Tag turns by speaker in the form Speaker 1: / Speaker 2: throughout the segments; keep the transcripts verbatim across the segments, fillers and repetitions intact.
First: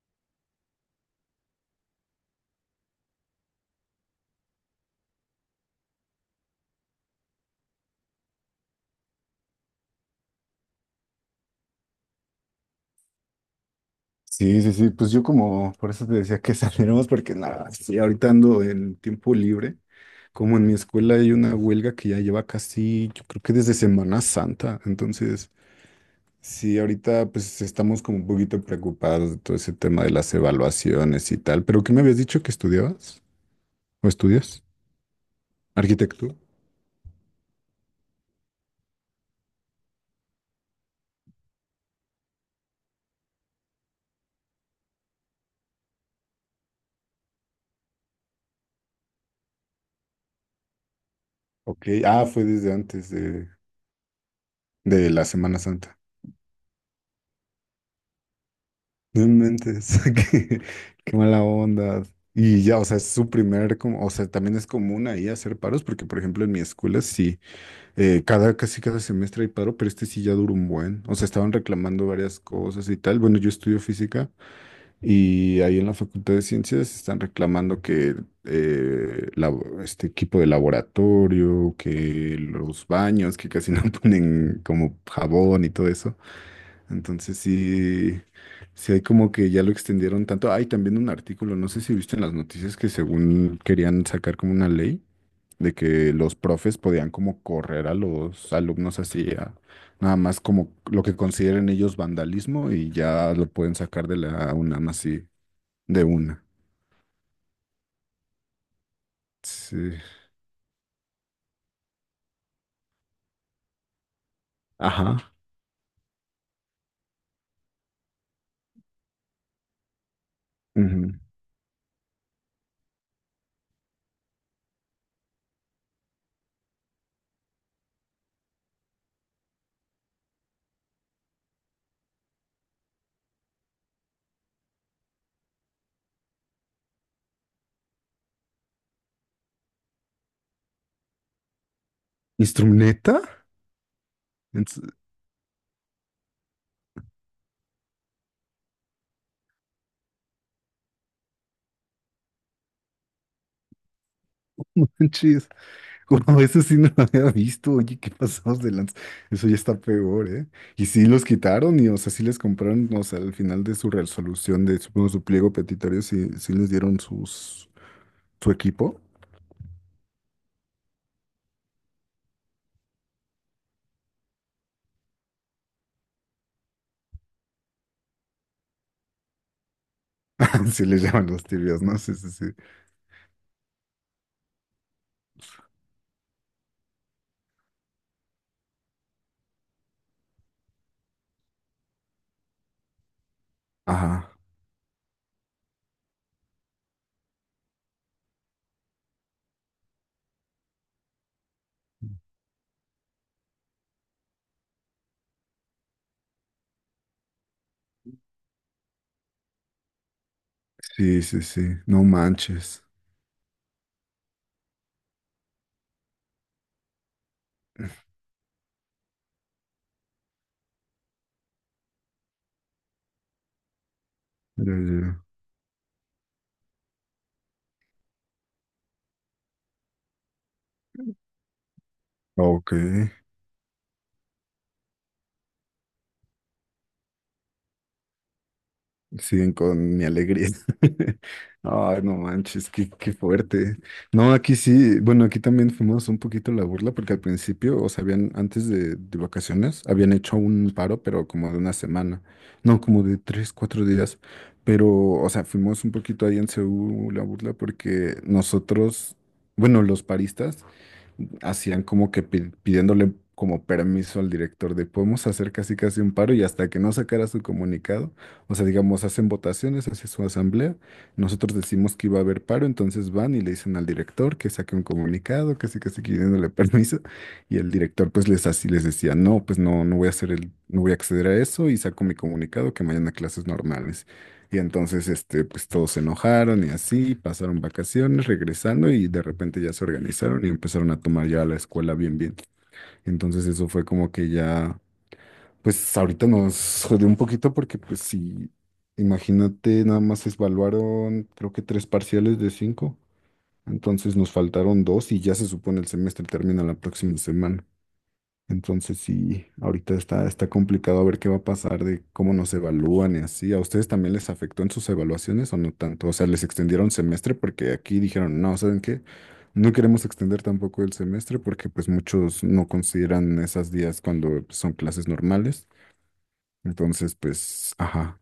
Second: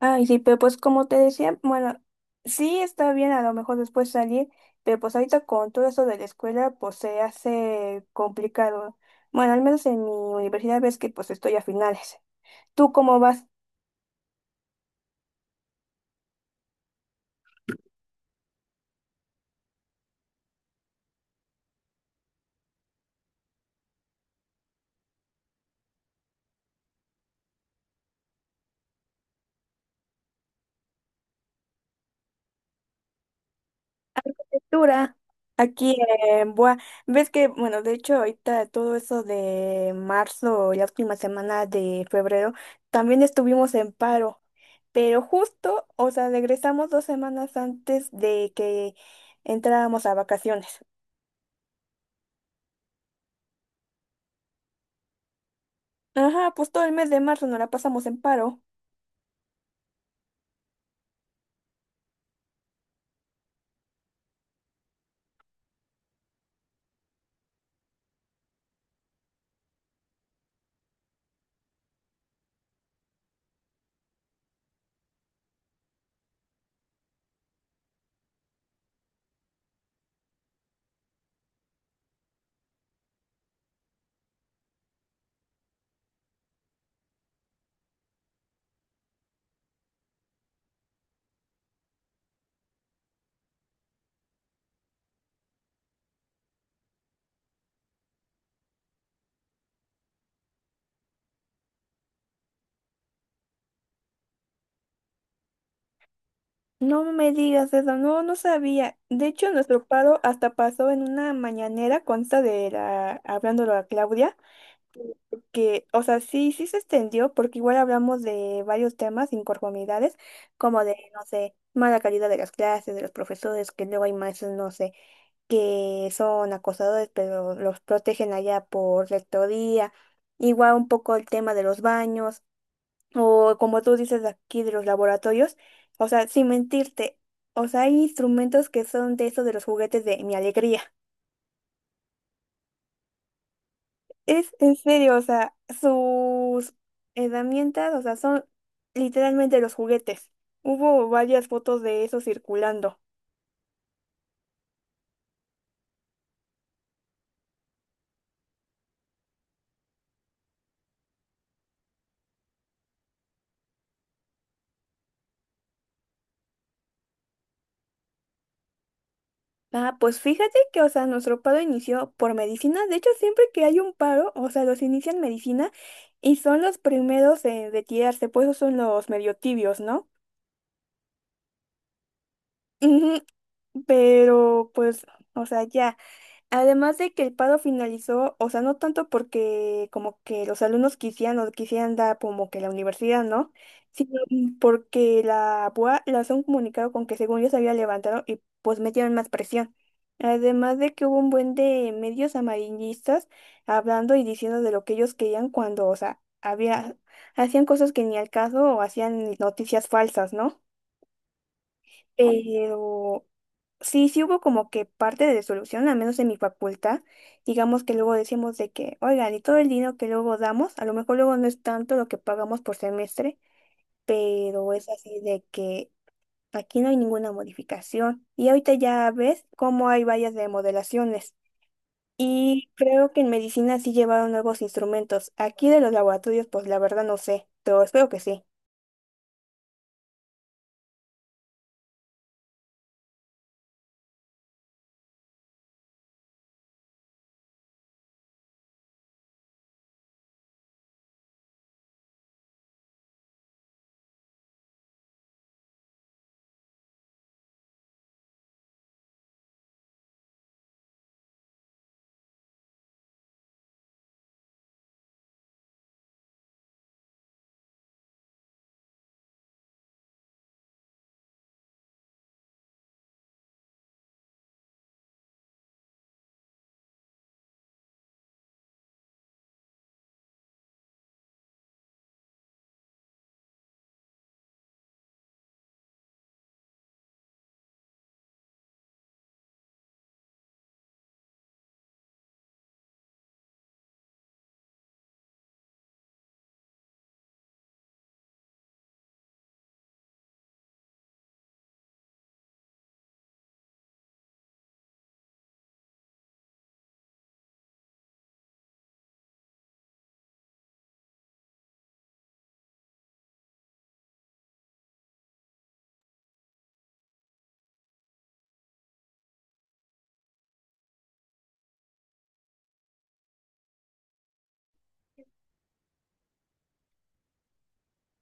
Speaker 1: Ay, sí, pero pues como te decía, bueno, sí está bien a lo mejor después salir, pero pues ahorita con todo eso de la escuela, pues se hace complicado. Bueno, al menos en mi universidad ves que pues estoy a finales. ¿Tú cómo vas?
Speaker 2: Sí, sí, sí, pues yo como, por eso te decía que saliéramos, porque nada, sí, ahorita ando en tiempo libre, como en mi escuela hay una huelga que ya lleva casi, yo creo que desde Semana Santa, entonces sí, ahorita pues estamos como un poquito preocupados de todo ese tema de las evaluaciones y tal, pero ¿qué me habías dicho que estudiabas o estudias?
Speaker 1: Dura. Aquí
Speaker 2: Arquitectura.
Speaker 1: en Boa, ves que, bueno, de hecho ahorita todo eso de marzo, la última semana de febrero, también estuvimos en paro, pero justo, o sea, regresamos dos semanas antes de que entráramos a vacaciones.
Speaker 2: Ok, ah, fue desde antes de, de la Semana Santa.
Speaker 1: Ajá, pues todo el mes de marzo nos la pasamos en paro.
Speaker 2: No inventes, qué, qué mala onda. Y ya, o sea, es su primer, como, o sea, también es común ahí hacer paros, porque por ejemplo en mi escuela sí, eh, cada, casi cada semestre hay paro, pero este sí ya duró un buen. O sea, estaban reclamando varias cosas y tal. Bueno, yo estudio física y ahí en la Facultad de Ciencias están reclamando que eh, labo- este equipo de laboratorio, que los baños, que casi no ponen como jabón y todo eso. Entonces sí, sí hay como que ya lo extendieron tanto. Hay también un artículo, no sé si viste en las noticias que según querían sacar como una ley de que los profes podían como correr a los alumnos así, a- nada más como lo que consideren ellos vandalismo y ya lo pueden sacar de la UNAM así, de una.
Speaker 1: No me digas eso, no, no sabía. De hecho, nuestro
Speaker 2: Sí.
Speaker 1: paro hasta pasó en una mañanera, consta de la, hablándolo a Claudia,
Speaker 2: Ajá.
Speaker 1: que, o sea, sí, sí se extendió, porque igual hablamos de varios temas, inconformidades, como de,
Speaker 2: Ujú.
Speaker 1: no sé, mala calidad de las clases, de los profesores, que luego hay maestros, no sé, que son acosadores, pero los protegen allá por rectoría. Igual un poco el tema de los baños, o como tú dices aquí de los laboratorios, o sea, sin mentirte, o sea, hay instrumentos que son de eso de los juguetes de Mi Alegría.
Speaker 2: ¿Instrumenta?
Speaker 1: Es
Speaker 2: En
Speaker 1: en serio, o sea, sus herramientas, o sea, son literalmente los juguetes. Hubo varias fotos de eso circulando.
Speaker 2: no manches. Wow, eso sí no lo había visto. Oye, qué pasados de lanza. Eso ya está peor, ¿eh? Y sí los quitaron y, o sea, sí les compraron, o sea, al final de su resolución de, supongo, su pliego petitorio, sí, sí les dieron sus, su equipo.
Speaker 1: Ah, pues fíjate que, o sea, nuestro paro inició por medicina. De hecho, siempre que hay un paro, o sea, los inician medicina y son los primeros en retirarse, pues esos son los medio tibios, ¿no?
Speaker 2: Sí les llaman los tibios, ¿no? Sí, sí, sí.
Speaker 1: Ujú. Pero pues, o sea, ya. Además de que el paro finalizó, o sea, no tanto porque como que los alumnos quisieran o quisieran dar como que la universidad, ¿no? Sino
Speaker 2: Ajá.
Speaker 1: porque la B U A lanzó un comunicado con que según ellos había levantado y pues metieron más presión. Además de que hubo un buen de medios amarillistas hablando y diciendo de lo que ellos querían cuando, o sea, había, hacían cosas que ni al caso o hacían noticias falsas, ¿no?
Speaker 2: Sí, sí, sí. No manches.
Speaker 1: Pero sí, sí hubo como que parte de solución, al menos en mi facultad. Digamos que luego decíamos de que, oigan, y todo el dinero que luego damos, a lo mejor luego no es tanto lo que pagamos por semestre, pero
Speaker 2: Ya,
Speaker 1: es así
Speaker 2: ya.
Speaker 1: de que aquí no hay ninguna modificación. Y ahorita ya ves cómo hay vallas de modelaciones. Y
Speaker 2: Ok.
Speaker 1: creo que en medicina sí llevaron nuevos instrumentos. Aquí de los laboratorios, pues la verdad no sé, pero espero que sí.
Speaker 2: Siguen con mi alegría. Ay, no manches, qué, qué fuerte. No, aquí sí, bueno, aquí también fuimos un poquito la burla porque al principio, o sea, habían, antes de, de vacaciones, habían hecho un paro, pero como de una semana, no, como de tres, cuatro días. Pero, o sea, fuimos un poquito ahí en Seúl la burla porque nosotros, bueno, los paristas, hacían como que pi- pidiéndole como permiso al director de podemos hacer casi casi un paro y hasta que no sacara su comunicado, o sea, digamos, hacen votaciones, hace su asamblea, nosotros decimos que iba a haber paro, entonces van y le dicen al director que saque un comunicado, casi casi pidiéndole permiso y el director pues les así les decía, "No, pues no no voy a hacer el no voy a acceder a eso y saco mi comunicado que mañana clases normales." Y entonces, este, pues todos se enojaron y así, pasaron vacaciones, regresando y de repente ya se organizaron y empezaron a tomar ya la escuela bien, bien. Entonces eso fue como que ya, pues ahorita nos jodió un poquito porque pues sí, imagínate, nada más evaluaron creo que tres parciales de cinco, entonces nos faltaron dos y ya se supone el semestre termina la próxima semana. Entonces sí, ahorita está, está complicado a ver qué va a pasar de cómo nos evalúan y así. ¿A ustedes también les afectó en sus evaluaciones o no tanto? O sea, les extendieron semestre porque aquí dijeron, no, ¿saben qué? No queremos extender tampoco el semestre porque pues muchos no consideran esos días cuando pues, son clases normales. Entonces, pues, ajá.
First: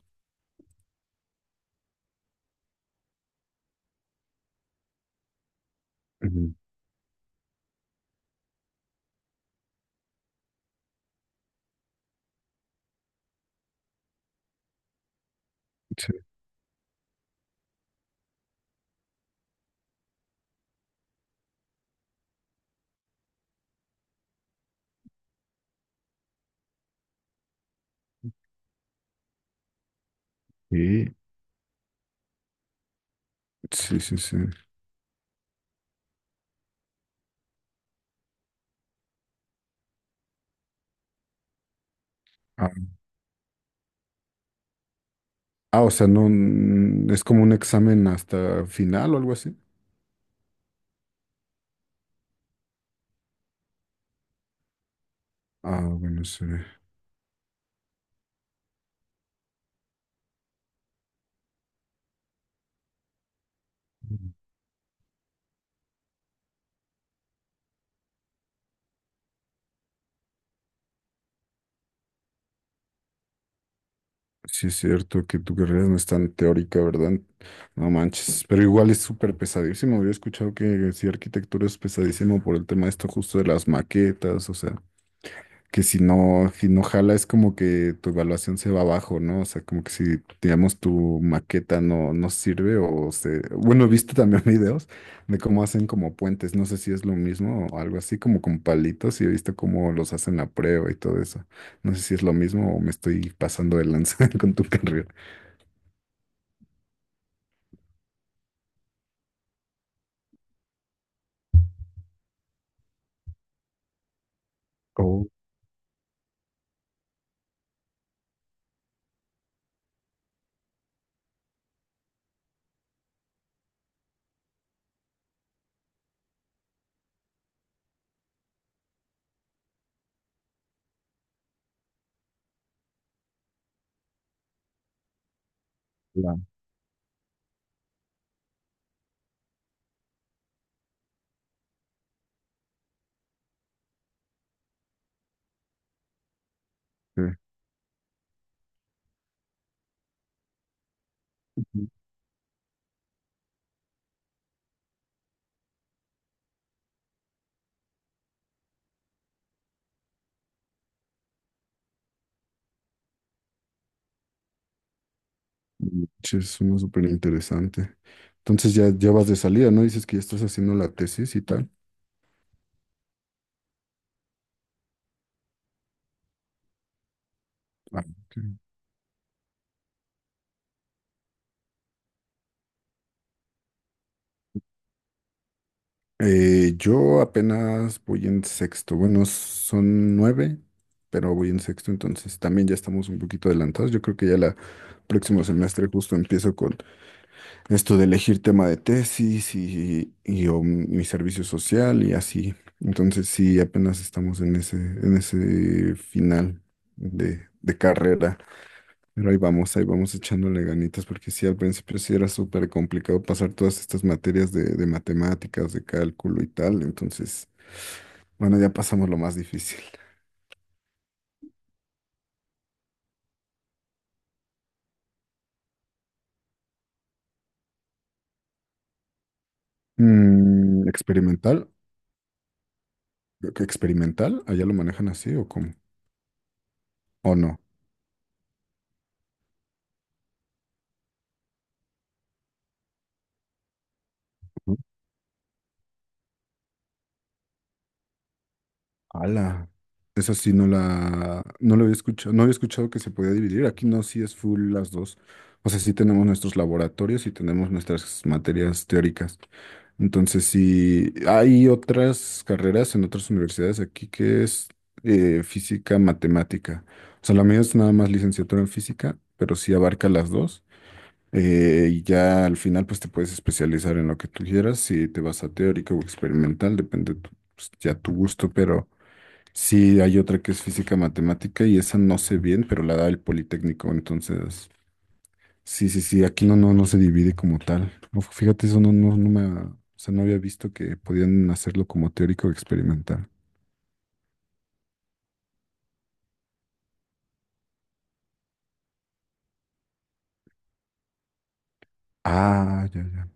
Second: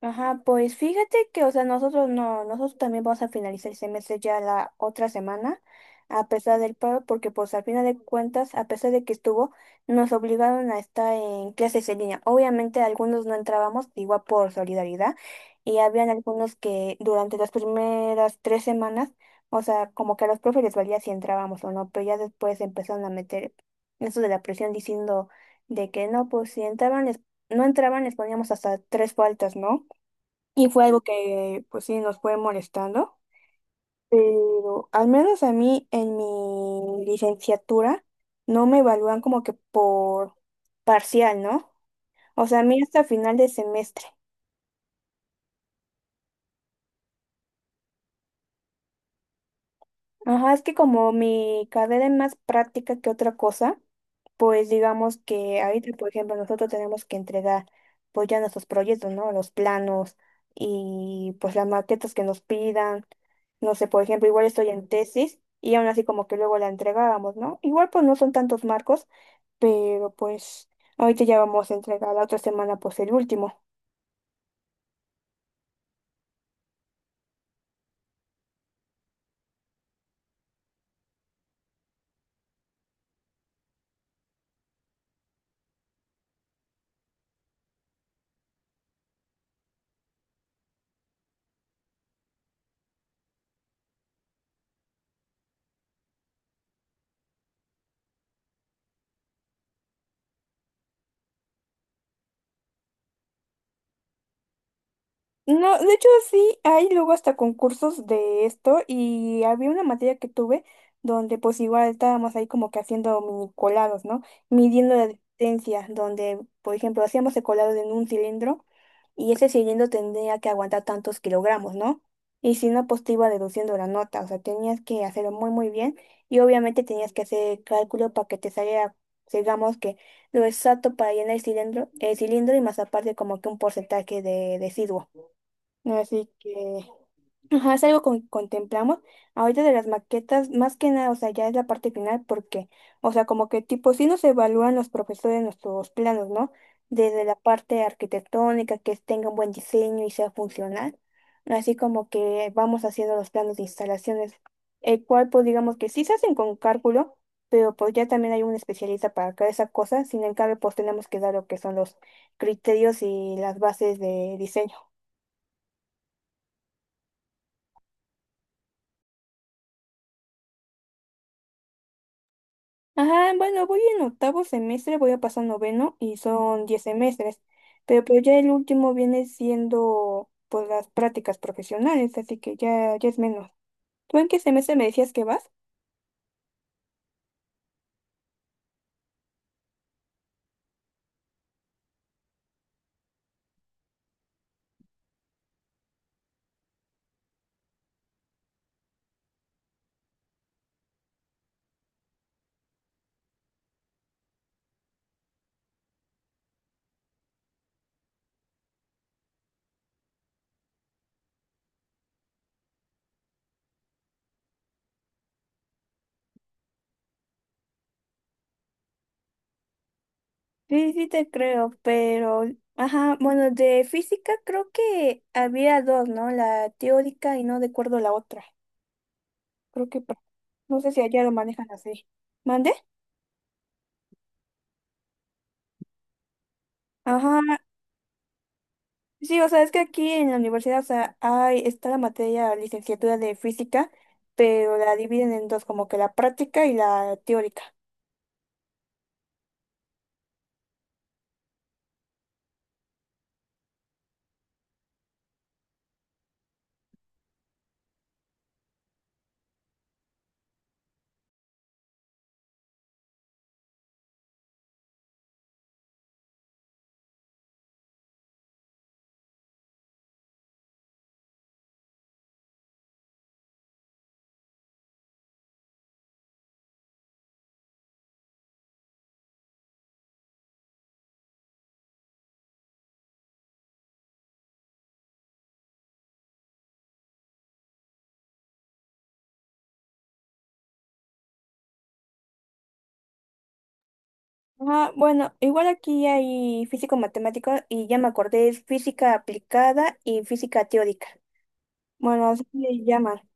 Speaker 1: Ajá, pues fíjate que, o sea, nosotros no, nosotros también vamos a finalizar el semestre ya la otra semana, a
Speaker 2: Ujú.
Speaker 1: pesar del paro, porque pues al final de cuentas, a pesar de que estuvo, nos obligaron a estar en clases en línea. Obviamente algunos no entrábamos, igual por solidaridad, y habían algunos que durante las primeras tres semanas, o sea, como que a los profes les valía si entrábamos o no, pero ya después empezaron a meter eso de la presión diciendo de que no, pues si entraban, les- no entraban, les poníamos hasta tres faltas, ¿no? Y fue algo
Speaker 2: Sí,
Speaker 1: que, pues sí, nos fue molestando,
Speaker 2: sí, sí, sí.
Speaker 1: pero al menos a mí en mi licenciatura no me evalúan como que por parcial, ¿no? O sea, a
Speaker 2: Ah,
Speaker 1: mí hasta final de semestre.
Speaker 2: ah, o sea, no, mm, es como un examen hasta final o algo así.
Speaker 1: Ajá, es que como mi carrera es más práctica que otra cosa, pues digamos que
Speaker 2: Ah,
Speaker 1: ahorita, por
Speaker 2: bueno,
Speaker 1: ejemplo,
Speaker 2: sí.
Speaker 1: nosotros tenemos que entregar pues ya nuestros proyectos, ¿no? Los planos y pues las maquetas que nos pidan. No sé, por ejemplo, igual estoy en tesis y aún así como que luego la entregábamos, ¿no? Igual pues no son tantos marcos, pero pues ahorita ya vamos a entregar la otra semana pues el último.
Speaker 2: Sí, es cierto que tu carrera no es tan teórica, ¿verdad? No manches, pero igual es súper pesadísimo. Había escuchado que sí, arquitectura es pesadísimo por el tema de esto justo de las maquetas, o sea, que si no, si no jala es como que tu evaluación se va abajo, ¿no? O sea, como que si, digamos, tu maqueta no, no sirve o se... Bueno, he visto también videos de cómo hacen como puentes, no sé si es lo mismo o algo así, como con palitos y he visto cómo los hacen a prueba y todo eso. No sé si es lo mismo o me estoy pasando de lanza con tu carrera.
Speaker 1: No, de hecho sí, hay luego hasta concursos de esto y había una materia que tuve donde pues igual estábamos ahí como que haciendo mini colados, ¿no? Midiendo la
Speaker 2: Oh,
Speaker 1: distancia, donde por ejemplo hacíamos el colado en un cilindro y ese cilindro tendría que aguantar tantos kilogramos, ¿no? Y si no, pues te iba deduciendo la nota, o sea, tenías que hacerlo muy muy bien y obviamente tenías que hacer cálculo para que te saliera, digamos que lo exacto para llenar el cilindro, el cilindro y más aparte como que un porcentaje de residuo. Así
Speaker 2: ya.
Speaker 1: que ajá, es algo que contemplamos. Ahorita de las maquetas, más que nada, o sea, ya es la parte final porque, o sea, como que tipo, sí nos evalúan los profesores nuestros planos, ¿no? Desde
Speaker 2: Sí.
Speaker 1: la parte arquitectónica, que tenga un buen diseño y sea funcional, así como que vamos haciendo los planos de instalaciones, el cual, pues digamos que sí se hacen con cálculo, pero pues ya también hay un especialista para cada esa cosa, sin embargo, pues tenemos que dar lo que son los criterios y las bases de diseño.
Speaker 2: Es uno súper interesante. Entonces ya, ya vas de salida, ¿no? Dices que ya estás haciendo la tesis y tal.
Speaker 1: Ajá, bueno, voy en octavo semestre, voy a pasar noveno y son diez semestres,
Speaker 2: Ah,
Speaker 1: pero pues ya el
Speaker 2: ok.
Speaker 1: último viene siendo pues las prácticas profesionales, así que ya, ya es menos. ¿Tú en qué semestre me decías que vas?
Speaker 2: Eh, yo apenas voy en sexto. Bueno, son nueve, pero voy en sexto, entonces también ya estamos un poquito adelantados. Yo creo que ya la próximo semestre justo empiezo con esto de elegir tema de tesis y, y o mi servicio social y así. Entonces sí, apenas estamos en ese, en ese final de, de carrera. Pero ahí vamos, ahí vamos echándole ganitas, porque sí, al principio sí era súper complicado pasar todas estas materias de, de matemáticas, de cálculo y tal. Entonces, bueno, ya pasamos lo más difícil.
Speaker 1: Sí, sí te creo, pero, ajá, bueno, de física creo que había dos, ¿no? La teórica y no recuerdo la otra. Creo que pa- no
Speaker 2: Mm,
Speaker 1: sé si allá lo
Speaker 2: experimental,
Speaker 1: manejan así. ¿Mande?
Speaker 2: creo que experimental, allá lo manejan así o cómo, o
Speaker 1: Ajá,
Speaker 2: no.
Speaker 1: sí, o sea, es que aquí en la universidad, o sea, hay, está la materia licenciatura de física, pero la dividen en dos, como que la práctica y la teórica.
Speaker 2: Ala, esa sí no la, no lo había escuchado, no había escuchado que se podía dividir. Aquí no, sí es full las dos. O sea, sí tenemos nuestros laboratorios y tenemos nuestras materias teóricas. Entonces, sí, hay otras carreras en otras universidades aquí que es eh, física, matemática. O sea, la mía es nada más licenciatura en física, pero sí abarca las dos. Eh, y ya al final, pues te puedes especializar en lo que tú quieras, si te vas a teórica o experimental, depende tu- pues, ya tu gusto, pero... Sí, hay otra que es física matemática y esa no sé bien, pero la da el Politécnico, entonces, sí, sí, sí, aquí no, no, no se divide como tal. Uf, fíjate, eso no, no, no me, ha- o sea, no había visto que podían hacerlo como teórico o experimental.
Speaker 1: Ah, bueno, igual aquí hay físico matemático y ya me acordé, es física aplicada y física teórica. Bueno, así le
Speaker 2: Ah, ya,
Speaker 1: llaman.
Speaker 2: ya.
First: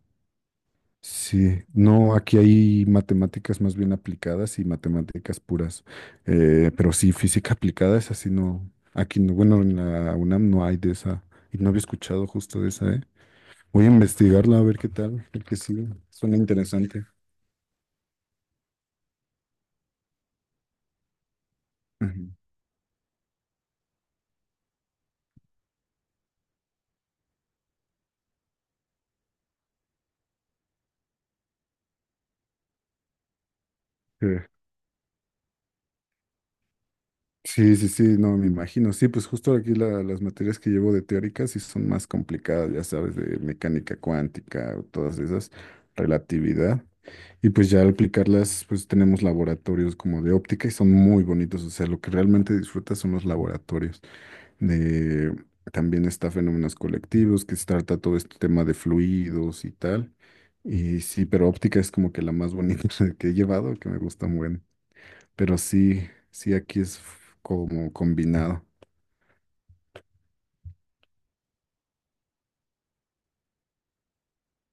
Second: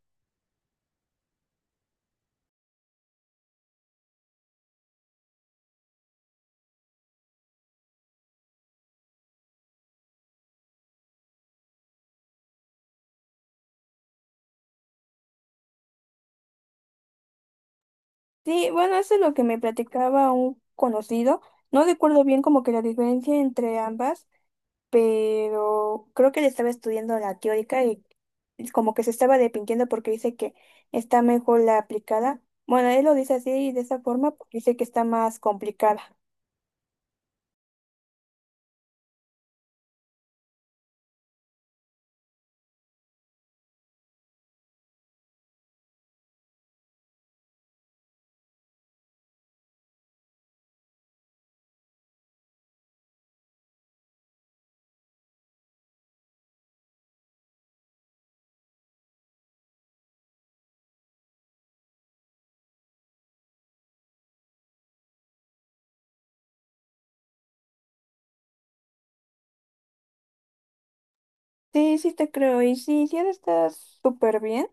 Speaker 2: Sí, no, aquí hay matemáticas más bien aplicadas y matemáticas puras, eh, pero sí, física aplicada es así, no, aquí no, bueno, en la UNAM no hay de esa, y no había escuchado justo de esa, ¿eh? Voy a investigarla a ver qué tal, porque sí, suena interesante.
Speaker 1: Sí, bueno, eso es lo que me platicaba un conocido. No recuerdo
Speaker 2: Ujú.
Speaker 1: bien como que la diferencia entre ambas, pero creo que le estaba estudiando la teórica y como que se estaba arrepintiendo porque dice que está mejor la aplicada. Bueno, él lo dice así de esa
Speaker 2: Sí.
Speaker 1: forma porque dice que está más complicada.
Speaker 2: Sí, sí, sí, no, me imagino. Sí, pues justo aquí la- las materias que llevo de teóricas sí son más complicadas, ya sabes, de mecánica cuántica, o todas esas, relatividad. Y pues ya al aplicarlas, pues tenemos laboratorios como de óptica y son muy bonitos. O sea, lo que realmente disfrutas son los laboratorios. De, también está fenómenos colectivos, que se trata todo este tema de fluidos y tal. Y sí, pero óptica es como que la más bonita que he llevado, que me gusta mucho. Pero sí, sí, aquí es f- como combinado.
Speaker 1: Sí, sí te creo. Y sí, sí ahora está súper bien.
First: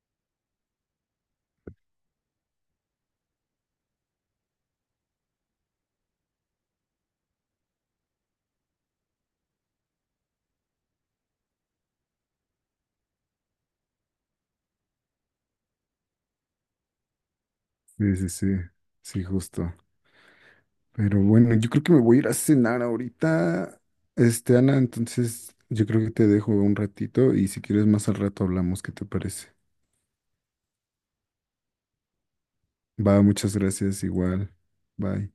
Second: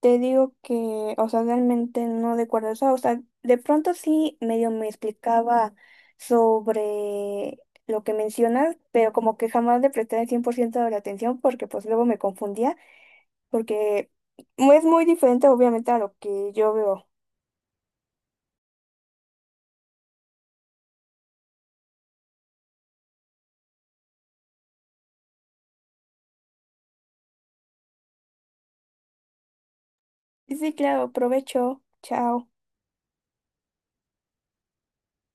Speaker 1: Te digo que, o sea, realmente no recuerdo eso. O sea, de pronto sí medio me explicaba sobre lo que mencionas, pero como que jamás le presté el cien por ciento de la atención porque pues luego me confundía, porque es muy diferente obviamente a lo que yo veo.
Speaker 2: Sí, sí, sí, sí, justo. Pero bueno, yo creo que me voy a ir a cenar ahorita, este, Ana, entonces yo creo que te dejo un ratito y si quieres más al rato hablamos, ¿qué te parece?
Speaker 1: Sí, sí, claro, provecho. Chao.
Speaker 2: Va, muchas gracias, igual. Bye.